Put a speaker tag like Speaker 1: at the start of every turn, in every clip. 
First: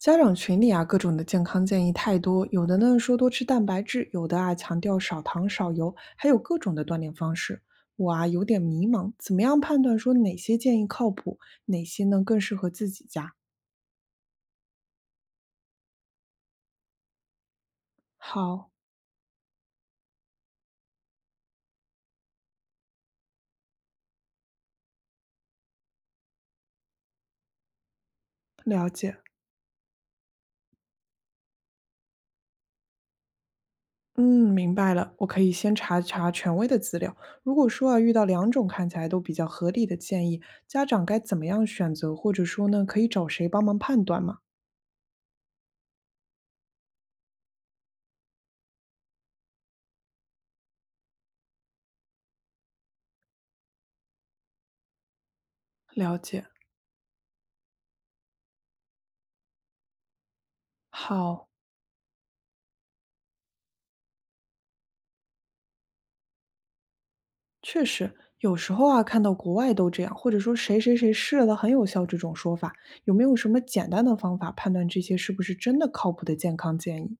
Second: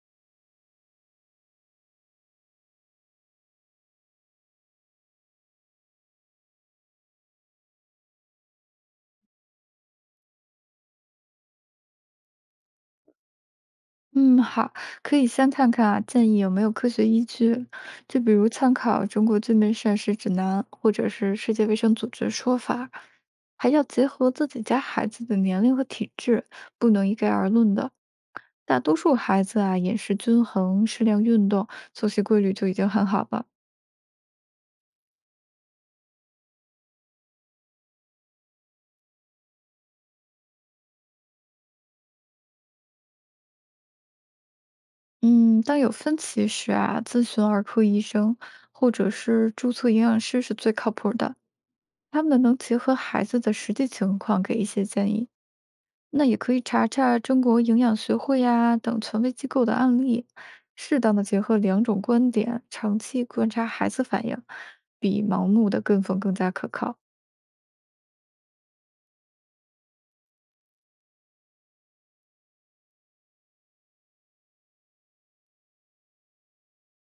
Speaker 1: 家长群里啊，各种的健康建议太多，有的呢说多吃蛋白质，有的啊强调少糖少油，还有各种的锻炼方式。我啊有点迷茫，怎么样判断说哪些建议靠谱，哪些呢更适合自己家？
Speaker 2: 嗯，好，可以先看看啊，建议有没有科学依据，就比如
Speaker 1: 好，
Speaker 2: 参考《中国居民膳食指南》或者是世界卫生组织说法，还要结合自己家孩子的年龄和体质，不能一概而论的。大
Speaker 1: 了
Speaker 2: 多数
Speaker 1: 解。
Speaker 2: 孩子啊，饮食均衡、适量运动、作息规律就已经很好了。
Speaker 1: 嗯，明白了。我可以先查一查权威的资料。如果说啊遇到两种看起来都比较合理的建议，家长该怎么样选择，或者说呢可以找谁帮忙判断吗？
Speaker 2: 嗯，当有分歧时啊，咨询儿科医生或者是注册营养师是最靠谱的，他们能结合孩子的实际情况给一些建议。
Speaker 1: 了
Speaker 2: 那也
Speaker 1: 解。
Speaker 2: 可以查查中国营养学会呀、等权威机构的案例，适当的结
Speaker 1: 好，
Speaker 2: 合两种观点，长期观察孩子反应，比盲目的跟风更加可靠。
Speaker 1: 确实，有时候啊，看到国外都这样，或者说谁谁谁试了很有效这种说法，有没有什么简单的方法判断这些是不是真的靠谱的健康建议？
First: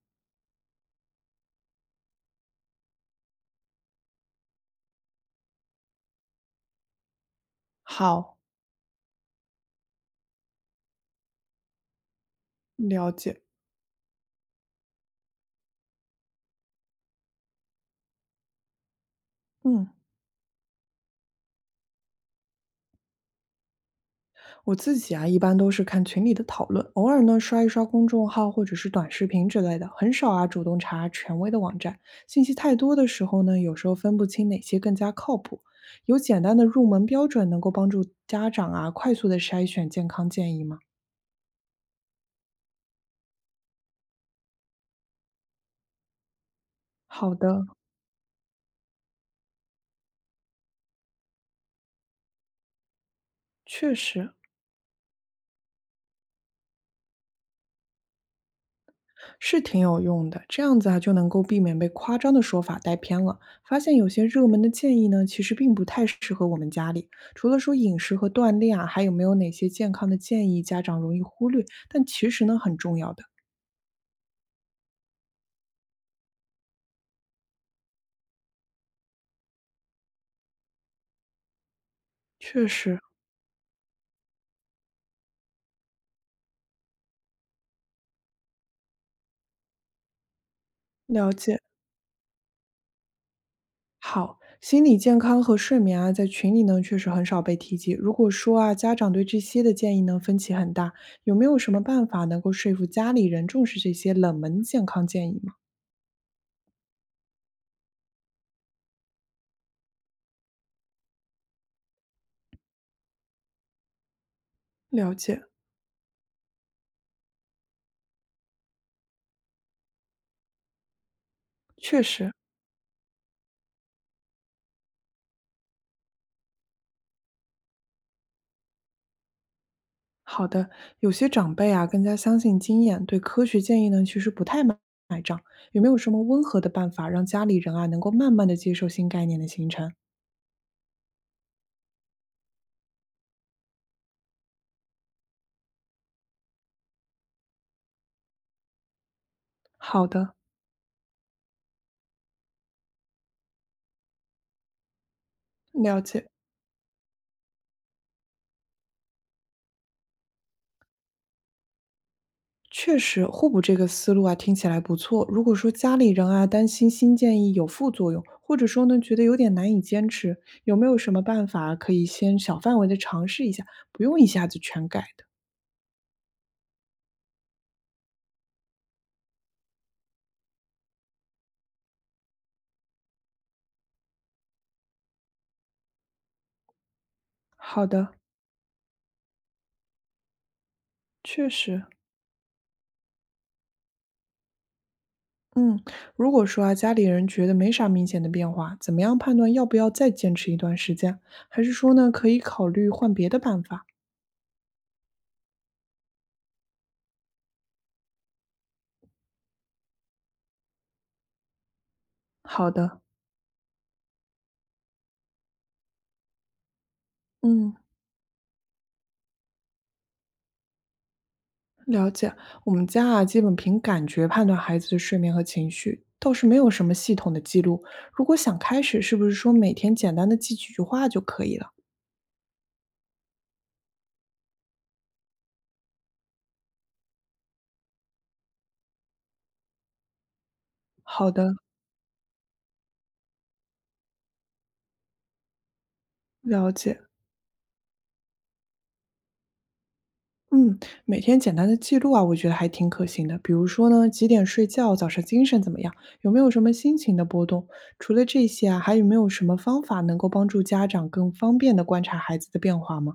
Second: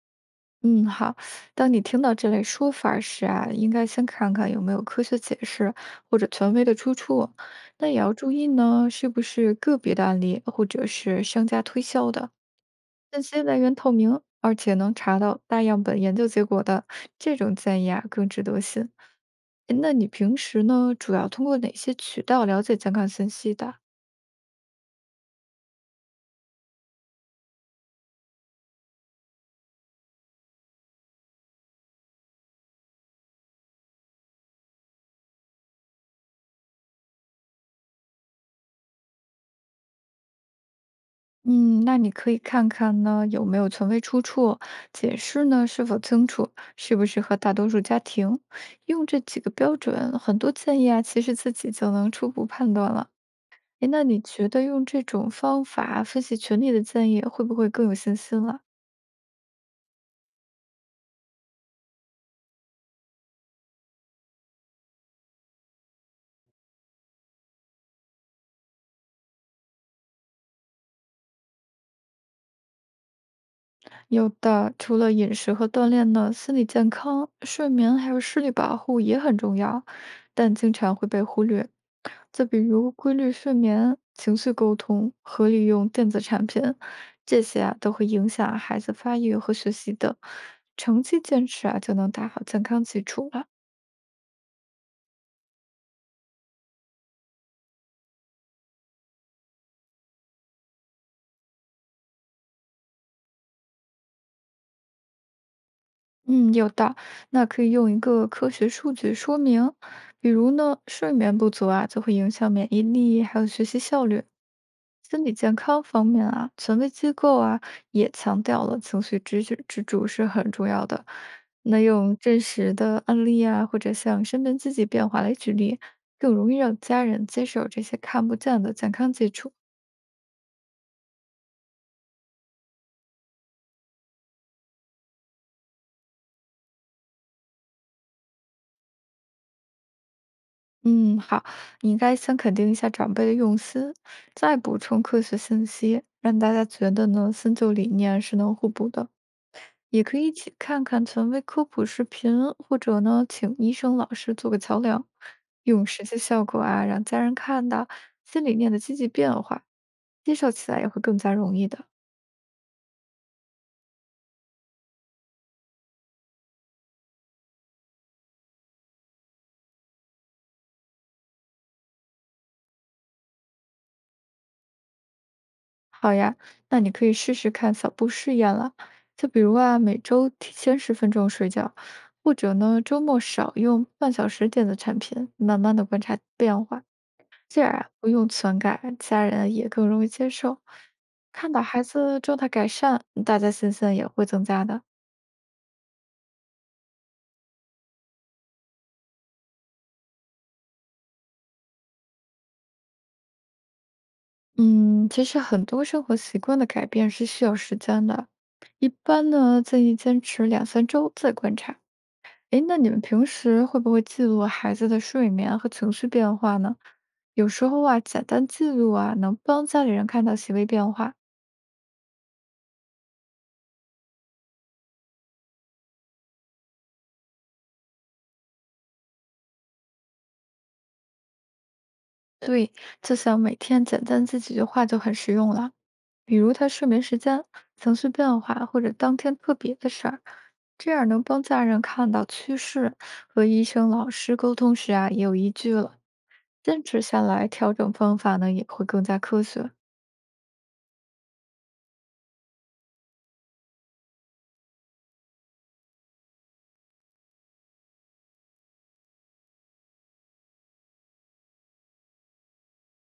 Speaker 2: 嗯，好。当你听到这类说法儿时啊，应该先看看有没有科学解释或者权威的出处。那也要注
Speaker 1: 好，
Speaker 2: 意呢，是不是个别的案例或者是商家推销的，
Speaker 1: 了
Speaker 2: 信息
Speaker 1: 解。
Speaker 2: 来源透明，而且能查到大样本研究结果的这种建议啊，更值得信。诶
Speaker 1: 嗯，
Speaker 2: 那你平时呢，主要通过哪些渠道了解健康信息的？
Speaker 1: 我自己啊，一般都是看群里的讨论，偶尔呢刷一刷公众号或者是短视频之类的，很少啊主动查权威的网站。信息太多的时候呢，有时候分不清哪些更加靠谱。有简单的入门标准能够帮助家长啊快速的筛选健康建议吗？
Speaker 2: 嗯，那你可以看看呢，有没有权威出处，解释呢是否清楚，适不适合
Speaker 1: 好
Speaker 2: 大多
Speaker 1: 的，
Speaker 2: 数家庭。用这几个标准，很多建议啊，其实自己就能初步判断了。诶，
Speaker 1: 确
Speaker 2: 那你
Speaker 1: 实，
Speaker 2: 觉得用这种方法分析群里的建议，会不会更有信心了？
Speaker 1: 是挺有用的，这样子啊就能够避免被夸张的说法带偏了。发现有些热门的建议呢，其实并不太适合我们家里。除了说饮食和锻炼啊，还有没有哪些健康的建议家长容易忽略，但其实呢很重要的？
Speaker 2: 有的，除了饮食和锻炼呢，心理健康、睡眠还有视力保护也很重要，但经常会被忽略。就比
Speaker 1: 确
Speaker 2: 如
Speaker 1: 实，
Speaker 2: 规律睡眠、情绪沟通、合理用电子产品，这些啊都会影响孩子发育和学习的。长期
Speaker 1: 了
Speaker 2: 坚
Speaker 1: 解。
Speaker 2: 持啊，就能打好健康基础了。
Speaker 1: 好，心理健康和睡眠啊，在群里呢确实很少被提及。如果说啊，家长对这些的建议呢分歧很大，有没有什么办法能够说服家里人重视这些冷门健康建议吗？
Speaker 2: 嗯，有的，那可以用一个科学数据说明，比如呢，睡眠不足啊，就会影响免疫力，还有学习效率。
Speaker 1: 了
Speaker 2: 心理
Speaker 1: 解，
Speaker 2: 健康方面啊，权威机构啊也强调了情绪支持支柱是很重要的。那
Speaker 1: 确
Speaker 2: 用
Speaker 1: 实。
Speaker 2: 真实的案例啊，或者像身边自己变化来举例，更容易让家人接受这些看不见的健康基础。
Speaker 1: 好的，有些长辈啊更加相信经验，对科学建议呢其实不太买账有没有什么温和的办法让家里人啊能够慢慢的接受新概念的形成？
Speaker 2: 嗯，好，你应该先肯定一下长辈的用心，再补充科学信息，让大家觉得呢新旧理念是能互补的。也
Speaker 1: 好
Speaker 2: 可以一
Speaker 1: 的，
Speaker 2: 起看看权威科普视频，或者呢请医生、老师做个桥梁，用
Speaker 1: 了
Speaker 2: 实际
Speaker 1: 解。
Speaker 2: 效果啊让家人看到新理念的积极变化，接受起来也会更加容易的。
Speaker 1: 确实，互补这个思路啊听起来不错。如果说家里人啊担心新建议有副作用，或者说呢觉得有点难以坚持，有没有什么办法可以先小范围的尝试一下，不用一下子全改的？
Speaker 2: 好呀，那你可以试试看小步试验了，就比如啊，每周提前10分钟睡觉，或者呢，周末少用半小时电子产品，慢慢的观察变化，这样啊，
Speaker 1: 好
Speaker 2: 不
Speaker 1: 的，
Speaker 2: 用篡改，家人也更容易接受。
Speaker 1: 确
Speaker 2: 看到孩
Speaker 1: 实。
Speaker 2: 子状态改善，大家信心也会增加的。
Speaker 1: 嗯，如果说啊，家里人觉得没啥明显的变化，怎么样判断要不要再坚持一段时间？还是说呢，可以考虑换别的办法？
Speaker 2: 嗯，其实很多生活习惯的改变是需要时间的，一般呢，建议坚持两三周再观察。诶，
Speaker 1: 好
Speaker 2: 那你们
Speaker 1: 的，
Speaker 2: 平时会不会记录孩子的睡眠和情绪变化呢？有时
Speaker 1: 嗯，
Speaker 2: 候啊，简单记录啊，能帮家里人看到细微变化。
Speaker 1: 了解。我们家啊，基本凭感觉判断孩子的睡眠和情绪，倒是没有什么系统的记录。如果想开始，是不是说每天简单的记几句话就可以了？
Speaker 2: 对，就像每天简单记几句话就很实用了，比如他睡眠时间、情绪变化或者当天特别的事儿，这样能
Speaker 1: 好
Speaker 2: 帮
Speaker 1: 的，
Speaker 2: 家人看到趋势，和医生、老师沟通时啊也有依据了。
Speaker 1: 了
Speaker 2: 坚
Speaker 1: 解。
Speaker 2: 持下来，调整方法呢也会更加科学。
Speaker 1: 嗯，每天简单的记录啊，我觉得还挺可行的。比如说呢，几点睡觉，早上精神怎么样，有没有什么心情的波动？除了这些啊，还有没有什么方法能够帮助家长更方便的观察孩子的变化吗？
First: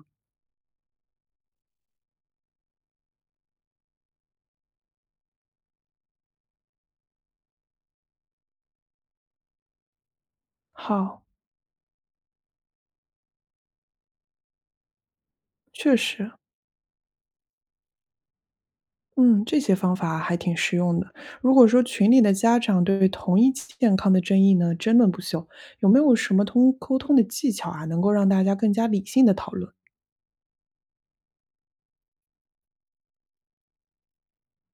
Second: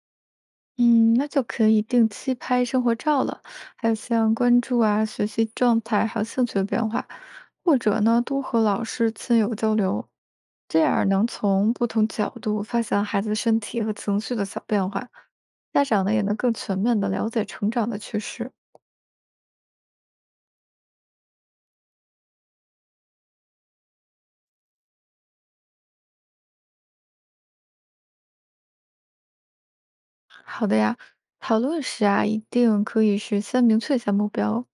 Speaker 2: 嗯，那就可以定期拍生活照了，还有像关注啊、学习状态，还有兴趣的变化，或者呢，多和老师、亲友交流，这样儿能
Speaker 1: 好，
Speaker 2: 从不同角度发现孩子身体和情绪的小变化，家
Speaker 1: 确
Speaker 2: 长呢也
Speaker 1: 实，
Speaker 2: 能更全面的了解成长的趋势。
Speaker 1: 嗯，这些方法还挺实用的。如果说群里的家长对同一健康的争议呢争论不休，有没有什么通沟通的技巧啊，能够让大家更加理性的讨论？
Speaker 2: 好的呀，讨论时啊，一定可以是先明确一下目标，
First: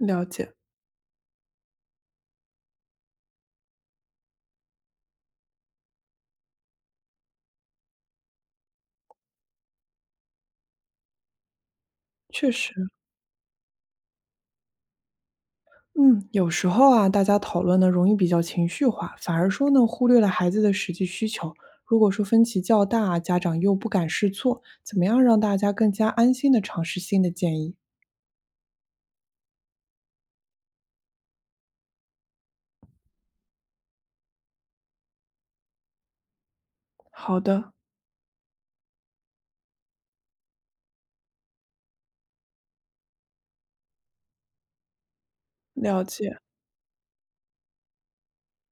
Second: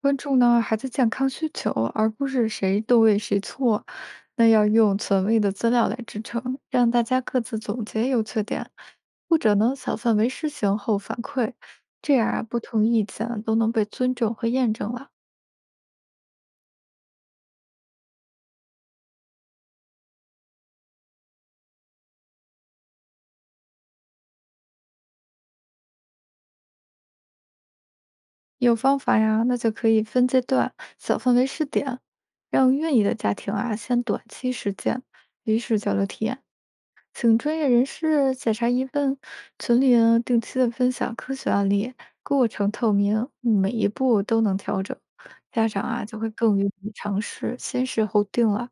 Speaker 2: 关注
Speaker 1: 解，
Speaker 2: 呢孩子健康需求，而不是谁对谁错。那要用权威的资料来支撑，让大家各自总结优缺点，或者呢小范围试行后反馈，这样啊
Speaker 1: 确
Speaker 2: 不
Speaker 1: 实。
Speaker 2: 同意见都能被尊重和验证了。
Speaker 1: 嗯，有时候啊，大家讨论呢容易比较情绪化，反而说呢忽略了孩子的实际需求。如果说分歧较大啊，家长又不敢试错，怎么样让大家更加安心的尝试新的建议？
Speaker 2: 有方法呀，那就可以分阶段小范围试点，让愿意的家庭啊先短期实践，及时交流体验。请
Speaker 1: 好
Speaker 2: 专业
Speaker 1: 的，
Speaker 2: 人士检查疑问，群里呢定期的分享科学案例，过程透明，每一步都能调整。家长
Speaker 1: 了
Speaker 2: 啊就会
Speaker 1: 解。
Speaker 2: 更愿意尝试，先试后定了。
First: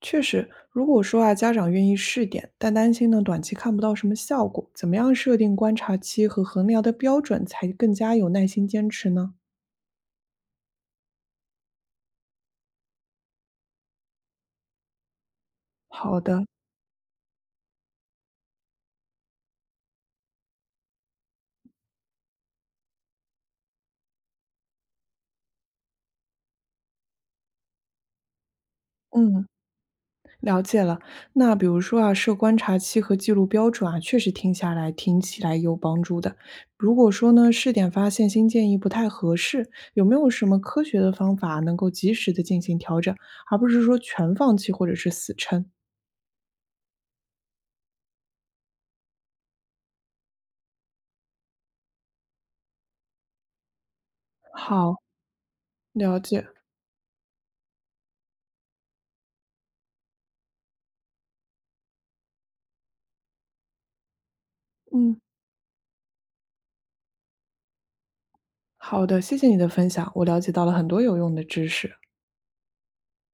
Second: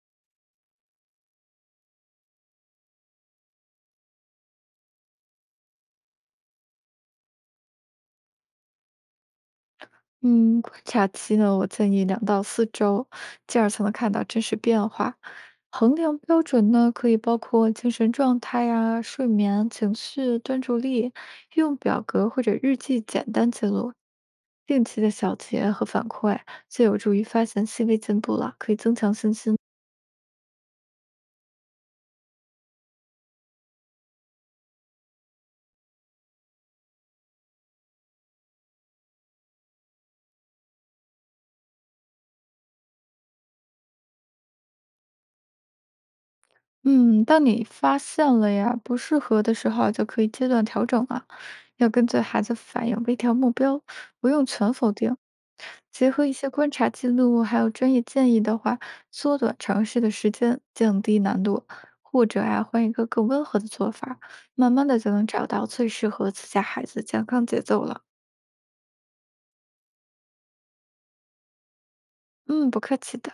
Speaker 1: 确实，如果说啊家长愿意试点，但担心呢短期看不到什么效果，怎么样设定观察期和衡量的标准才更加有耐心坚持呢？
Speaker 2: 嗯，观察期呢，我建议2到4周，进而才能看到真实变化。衡量
Speaker 1: 好
Speaker 2: 标
Speaker 1: 的，
Speaker 2: 准呢，可以包括精神状态呀、睡眠、情绪、专注力，用表格或者日记简单记录。定期的小结和反馈，就有助于发现细微进步了，可以增强信
Speaker 1: 嗯。
Speaker 2: 心。
Speaker 1: 了解了，那比如说啊，设观察期和记录标准啊，确实听下来听起来有帮助的。如果说呢，试点发现新建议不太合适，有没有什么科学的方法能够及时的进行调整，而不是说全放弃或者是死撑？
Speaker 2: 嗯，当你发现了呀不适合的时候啊，就可以阶段调整啊，要跟随孩子反应，微调目标，不用全否
Speaker 1: 好，
Speaker 2: 定。结
Speaker 1: 了
Speaker 2: 合一
Speaker 1: 解，
Speaker 2: 些观察记录，还有专业建议的话，缩短尝试的时间，降低难度，或者啊换一个更温和的做法，慢慢的就
Speaker 1: 嗯，
Speaker 2: 能找到最适合自家孩子健康节奏了。
Speaker 1: 好的，谢谢你的分享，我了解到了很多有用的知识。
Speaker 2: 嗯，不客气的。